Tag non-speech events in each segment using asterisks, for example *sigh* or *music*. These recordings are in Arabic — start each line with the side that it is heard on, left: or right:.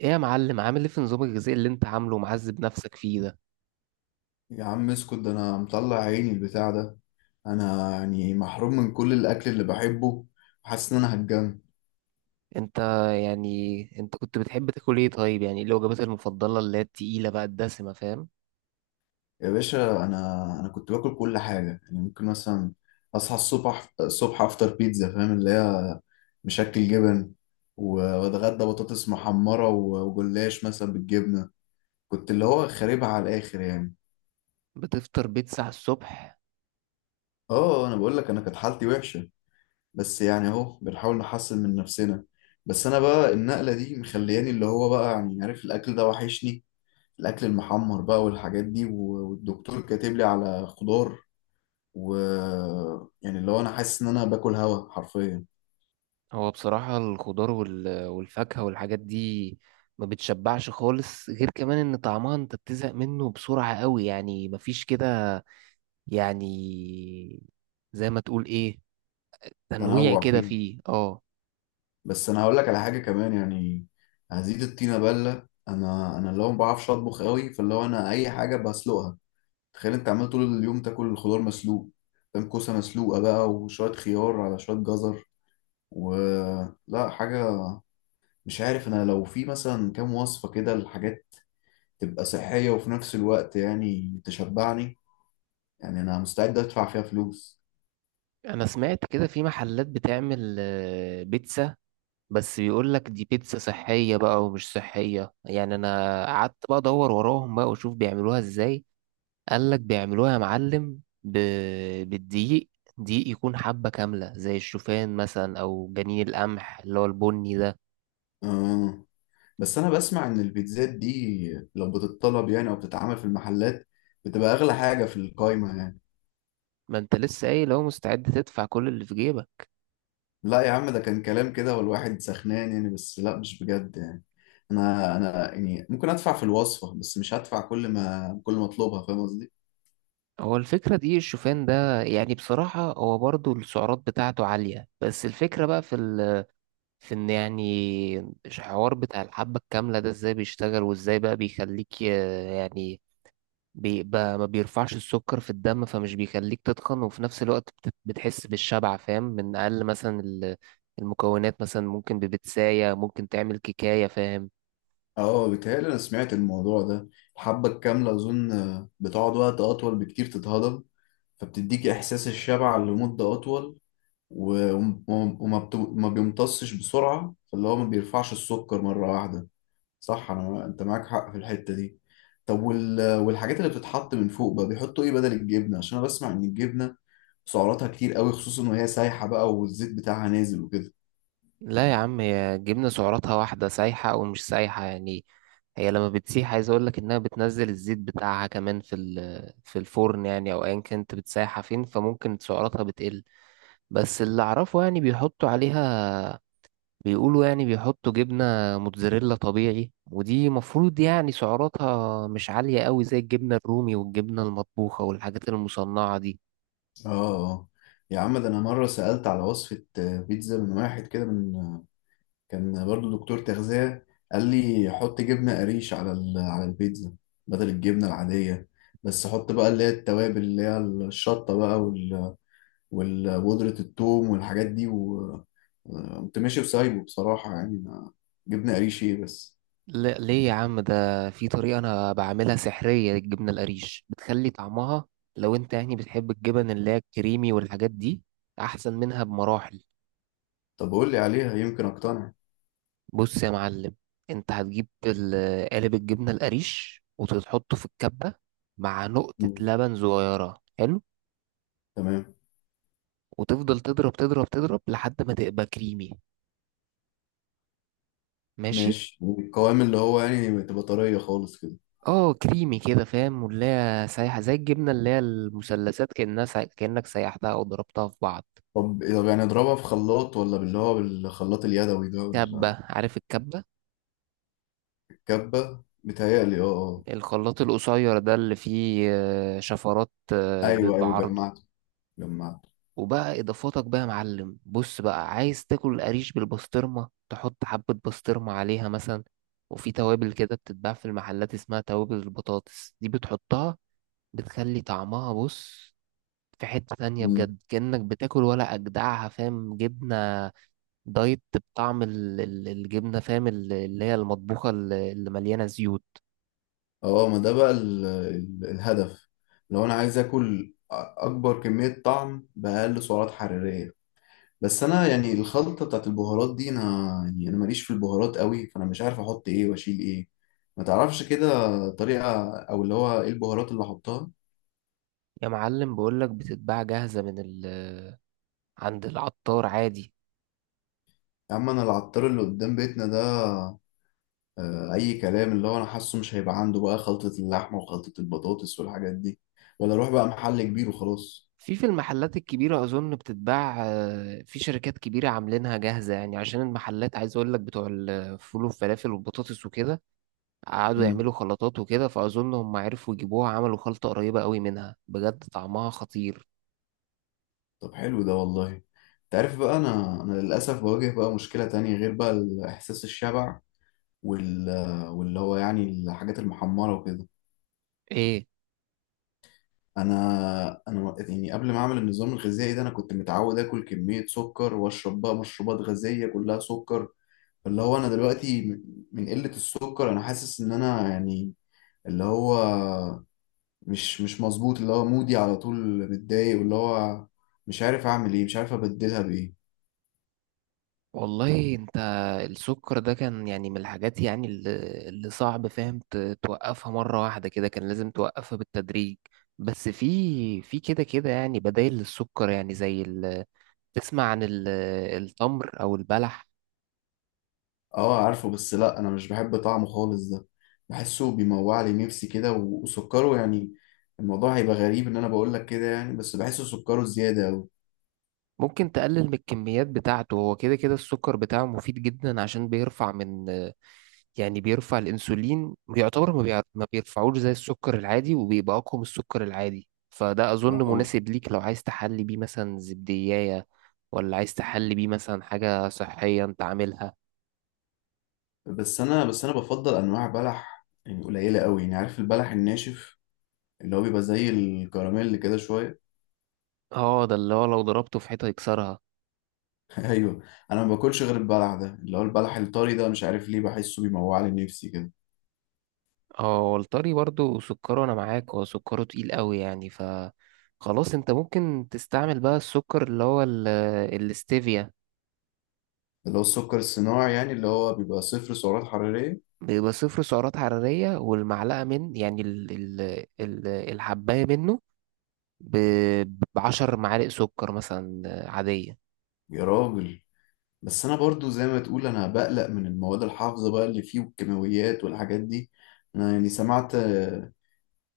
right: ايه يا معلم، عامل ايه في نظام الغذائي اللي انت عامله ومعذب نفسك فيه ده؟
left: يا عم اسكت، ده انا مطلع عيني البتاع ده. انا يعني محروم من كل الاكل اللي بحبه. حاسس ان انا هتجن.
right: انت انت كنت بتحب تاكل ايه؟ طيب، يعني ايه الوجبات المفضلة اللي هي التقيلة بقى الدسمة، فاهم؟
left: يا باشا انا كنت باكل كل حاجه، يعني ممكن مثلا اصحى الصبح الصبح افطر بيتزا، فاهم؟ اللي هي مشكل جبن و- واتغدى بطاطس محمره وجلاش مثلا بالجبنه. كنت اللي هو خاربها على الاخر يعني.
right: بتفطر بيتزا على الصبح؟
left: اه، انا بقول لك انا كانت حالتي وحشه، بس يعني اهو بنحاول نحسن من نفسنا. بس انا بقى النقلة دي مخلياني اللي هو بقى، يعني عارف، الاكل ده وحشني. الاكل المحمر بقى والحاجات دي والدكتور كاتب لي على خضار و يعني اللي هو انا حاسس ان انا باكل هوا حرفيا.
right: هو بصراحة الخضار والفاكهة والحاجات دي ما بتشبعش خالص، غير كمان ان طعمها انت بتزهق منه بسرعة قوي. يعني مفيش كده يعني، زي ما تقول ايه، تنويع
left: تنوع
right: كده
left: فيه.
right: فيه، اه.
left: بس انا هقول لك على حاجة كمان يعني، هزيد الطينة بلة. انا اللي هو ما بعرفش اطبخ قوي، فاللي هو انا اي حاجة بسلقها. تخيل انت عمال طول اليوم تاكل الخضار مسلوق، فاهم؟ كوسة مسلوقة بقى وشوية خيار على شوية جزر، ولا حاجة. مش عارف أنا لو في مثلا كام وصفة كده، الحاجات تبقى صحية وفي نفس الوقت يعني تشبعني. يعني أنا مستعد أدفع فيها فلوس.
right: انا سمعت كده في محلات بتعمل بيتزا، بس بيقول لك دي بيتزا صحية بقى ومش صحية. يعني انا قعدت بقى ادور وراهم بقى واشوف بيعملوها ازاي. قال لك بيعملوها يا معلم بالدقيق. دقيق يكون حبة كاملة، زي الشوفان مثلا او جنين القمح اللي هو البني ده.
left: آه. بس أنا بسمع إن البيتزات دي لو بتتطلب يعني أو بتتعمل في المحلات، بتبقى أغلى حاجة في القايمة يعني.
right: ما انت لسه قايل لو مستعد تدفع كل اللي في جيبك.
left: لا يا عم، ده كان كلام كده والواحد سخنان يعني، بس لا مش بجد يعني. أنا يعني ممكن أدفع في الوصفة، بس مش هدفع كل ما أطلبها، فاهم قصدي؟
right: هو الفكرة دقيق الشوفان ده، يعني بصراحة هو برضو السعرات بتاعته عالية، بس الفكرة بقى في في ان يعني الحوار بتاع الحبة الكاملة ده ازاي بيشتغل وازاي بقى يعني بيبقى ما بيرفعش السكر في الدم، فمش بيخليك تتخن، وفي نفس الوقت بتحس بالشبع، فاهم، من اقل مثلا المكونات. مثلا ممكن ببتساية ممكن تعمل كيكاية، فاهم.
left: اه، بيتهيألي أنا سمعت الموضوع ده. الحبة الكاملة أظن بتقعد وقت أطول بكتير تتهضم، فبتديك إحساس الشبع لمدة أطول. و- وم- ما بيمتصش بسرعة، فاللي هو ما بيرفعش السكر مرة واحدة. صح، أنت معاك حق في الحتة دي. طب والحاجات اللي بتتحط من فوق بقى بيحطوا إيه بدل الجبنة؟ عشان أنا بسمع إن الجبنة سعراتها كتير قوي، خصوصا وهي سايحة بقى والزيت بتاعها نازل وكده.
right: لا يا عم، هي جبنة سعراتها واحدة سايحة او مش سايحة يعني. هي لما بتسيح، عايز اقول لك انها بتنزل الزيت بتاعها كمان في الفرن يعني، او ايا كانت بتسيحها فين، فممكن سعراتها بتقل. بس اللي اعرفه يعني بيحطوا عليها، بيقولوا يعني بيحطوا جبنة موتزاريلا طبيعي، ودي مفروض يعني سعراتها مش عالية قوي زي الجبنة الرومي والجبنة المطبوخة والحاجات المصنعة دي.
left: اه. آه. يا عم، ده انا مره سالت على وصفه بيتزا من واحد كده، من كان برضو دكتور تغذية. قال لي حط جبنة قريش على على البيتزا بدل الجبنة العادية. بس حط بقى اللي هي التوابل، اللي هي الشطة بقى وبودرة الثوم والحاجات دي و آه، قمت ماشي وسايبه بصراحة يعني ما. جبنة قريش ايه بس!
right: لا ليه يا عم؟ ده في طريقة انا بعملها سحرية للجبنة القريش، بتخلي طعمها، لو انت يعني بتحب الجبن اللي هي الكريمي والحاجات دي، احسن منها بمراحل.
left: طب قول لي عليها يمكن اقتنع.
right: بص يا معلم، انت هتجيب قالب الجبنة القريش وتحطه في الكبة، مع نقطة
left: مم.
right: لبن صغيرة، حلو.
left: تمام.
right: وتفضل تضرب تضرب لحد ما تبقى كريمي، ماشي.
left: ماشي. القوام اللي هو يعني تبقى طرية خالص كده.
right: اه كريمي كده، فاهم، واللي هي سايحة زي الجبنة اللي هي المثلثات، كأنك سيحتها أو ضربتها في بعض.
left: طب يعني اضربها في خلاط، ولا باللي هو بالخلاط اليدوي ده
right: كبة،
left: ولا؟
right: عارف الكبة؟
left: الكبة متهيألي اه. آه.
right: الخلاط القصير ده اللي فيه شفرات،
left: ايوه ايوه،
right: بعرضه.
left: جمعته جمعته.
right: وبقى اضافاتك بقى يا معلم، بص بقى، عايز تاكل القريش بالبسطرمه، تحط حبه بسطرمه عليها مثلا. وفي توابل كده بتتباع في المحلات اسمها توابل البطاطس دي، بتحطها، بتخلي طعمها، بص، في حتة تانية
left: مم.
right: بجد، كأنك بتاكل ولا أجدعها، فاهم. جبنة دايت بطعم الجبنة، فاهم، اللي هي المطبوخة، اللي مليانة زيوت.
left: اه، ما ده بقى الهدف. لو انا عايز اكل اكبر كميه طعم باقل سعرات حراريه. بس انا يعني الخلطه بتاعت البهارات دي انا، يعني انا ماليش في البهارات قوي، فانا مش عارف احط ايه واشيل ايه. ما تعرفش كده طريقه، او اللي هو ايه البهارات اللي احطها؟
right: يا معلم بقولك بتتباع جاهزة عند العطار عادي.
left: يا عم انا العطار اللي قدام بيتنا ده اي كلام، اللي هو انا حاسه مش هيبقى عنده بقى خلطه اللحمه وخلطه البطاطس والحاجات دي. ولا اروح بقى محل كبير وخلاص؟
right: في المحلات الكبيرة أظن بتتباع، في شركات كبيرة عاملينها جاهزة يعني، عشان المحلات عايز أقول لك بتوع الفول والفلافل والبطاطس وكده قعدوا
left: مم.
right: يعملوا خلطات وكده، فأظن هم عرفوا يجيبوها، عملوا خلطة قريبة قوي منها، بجد طعمها خطير.
left: طب حلو ده والله. انت عارف بقى، انا للاسف بواجه بقى مشكله تانية غير بقى احساس الشبع وال واللي هو يعني الحاجات المحمره وكده.
right: إيه؟
left: انا يعني قبل ما اعمل النظام الغذائي ده انا كنت متعود اكل كميه سكر واشرب بقى مشروبات غازيه كلها سكر. اللي هو انا دلوقتي من قله السكر انا حاسس ان انا، يعني اللي هو مش مظبوط، اللي هو مودي على طول، متضايق، واللي هو مش عارف اعمل ايه، مش عارف ابدلها بايه.
right: والله انت السكر ده كان يعني من الحاجات يعني اللي صعب فاهم توقفها مرة واحدة كده، كان لازم توقفها بالتدريج. بس في في كده كده يعني بدايل للسكر، يعني تسمع عن التمر او البلح؟
left: اه عارفه، بس لا انا مش بحب طعمه خالص ده. بحسه بيموع لي نفسي كده وسكره يعني. الموضوع هيبقى غريب ان انا بقول لك كده يعني، بس بحسه سكره زياده قوي.
right: ممكن تقلل من الكميات بتاعته، هو كده كده السكر بتاعه مفيد جدا، عشان بيرفع من، يعني بيرفع الانسولين، بيعتبر ما بيرفعوش زي السكر العادي، وبيبقى اقوى من السكر العادي، فده
left: اه
right: اظن
left: اه.
right: مناسب ليك لو عايز تحلي بيه مثلا زبدية، ولا عايز تحلي بيه مثلا حاجة صحية انت عاملها.
left: بس انا بفضل انواع بلح يعني قليله قوي، يعني عارف البلح الناشف اللي هو بيبقى زي الكراميل كده شويه.
right: اه ده اللي هو لو ضربته في حيطة يكسرها.
left: *laughs* ايوه. انا ما باكلش غير البلح ده، اللي هو البلح الطري ده، مش عارف ليه بحسه بيموع لي نفسي كده.
right: اه، والطري برضو سكره، انا معاك، هو سكره تقيل قوي يعني. ف خلاص انت ممكن تستعمل بقى السكر اللي هو الاستيفيا.
left: اللي هو السكر الصناعي يعني، اللي هو بيبقى صفر سعرات حراريه.
right: بيبقى صفر سعرات حرارية، والمعلقة من يعني ال الحباية منه ب- بعشر معالق سكر مثلا، عادية.
left: يا راجل. بس انا برضو زي ما تقول، انا بقلق من المواد الحافظة بقى اللي فيه والكيماويات والحاجات دي. انا يعني سمعت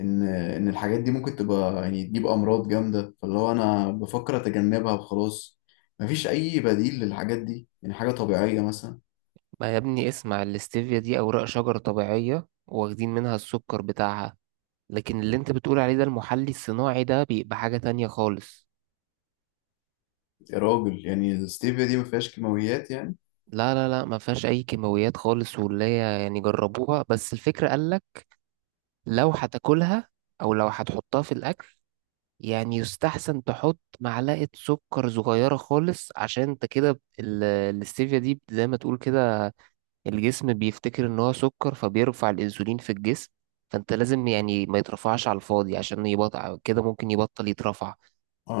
left: ان الحاجات دي ممكن تبقى يعني تجيب امراض جامدة، فاللي هو انا بفكر اتجنبها وخلاص. مفيش اي بديل للحاجات دي يعني حاجة طبيعية مثلا؟
right: ما يا ابني اسمع، الاستيفيا دي أوراق شجر طبيعية، واخدين منها السكر بتاعها، لكن اللي انت بتقول عليه ده المحلي الصناعي، ده بيبقى حاجة تانية خالص.
left: يا راجل، يعني الستيفيا دي ما فيهاش كيماويات يعني؟
right: لا ما فيهاش أي كيماويات خالص، واللي هي يعني جربوها، بس الفكرة قالك لو هتاكلها أو لو هتحطها في الأكل، يعني يستحسن تحط معلقة سكر صغيرة خالص، عشان انت كده الاستيفيا دي زي ما تقول كده الجسم بيفتكر ان هو سكر، فبيرفع الانسولين في الجسم. فانت لازم يعني ما يترفعش على الفاضي، عشان يبطل كده ممكن يبطل يترفع.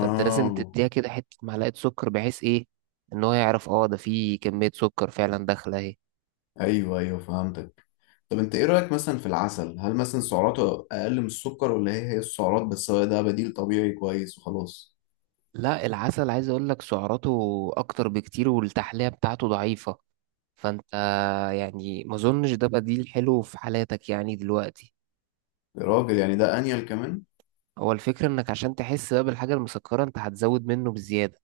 right: فانت لازم تديها كده حتة معلقة سكر، بحيث ايه، ان هو يعرف اه ده فيه كمية سكر فعلا داخلة اهي.
left: ايوه ايوه فهمتك. طب انت ايه رأيك مثلا في العسل؟ هل مثلا سعراته اقل من السكر، ولا هي هي السعرات بس هو ده بديل طبيعي كويس وخلاص؟
right: لا، العسل عايز اقول لك سعراته اكتر بكتير، والتحلية بتاعته ضعيفة، فانت يعني ما اظنش ده بقى، دي الحلو في حالاتك يعني دلوقتي.
left: يا راجل يعني ده انيل كمان.
right: هو الفكرة انك عشان تحس بقى بالحاجة المسكرة، انت هتزود منه بزيادة،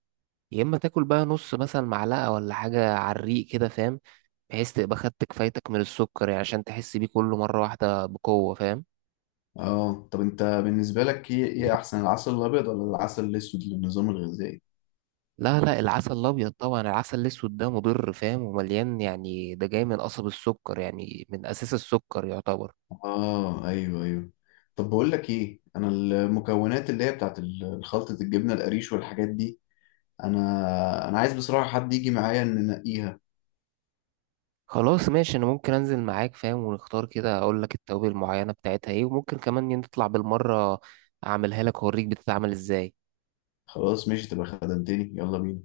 right: يا اما تاكل بقى نص مثلا معلقه ولا حاجه على الريق كده، فاهم، بحيث تبقى خدت كفايتك من السكر يعني، عشان تحس بيه كله مره واحده بقوه، فاهم.
left: اه، طب انت بالنسبة لك ايه احسن، العسل الابيض ولا العسل الاسود للنظام الغذائي؟
right: لا العسل الابيض طبعا، العسل الاسود ده مضر فاهم، ومليان يعني، ده جاي من قصب السكر، يعني من اساس السكر يعتبر.
left: اه ايوه ايوه. طب بقول لك ايه، انا المكونات اللي هي بتاعت خلطة الجبنة القريش والحاجات دي، انا عايز بصراحة حد يجي معايا ان ننقيها.
right: خلاص ماشي، انا ممكن انزل معاك فاهم، ونختار كده، اقول لك التوابل المعينه بتاعتها ايه، وممكن كمان نطلع بالمره اعملها لك اوريك بتتعمل ازاي.
left: خلاص ماشي، تبقى خدمتني. يلا بينا.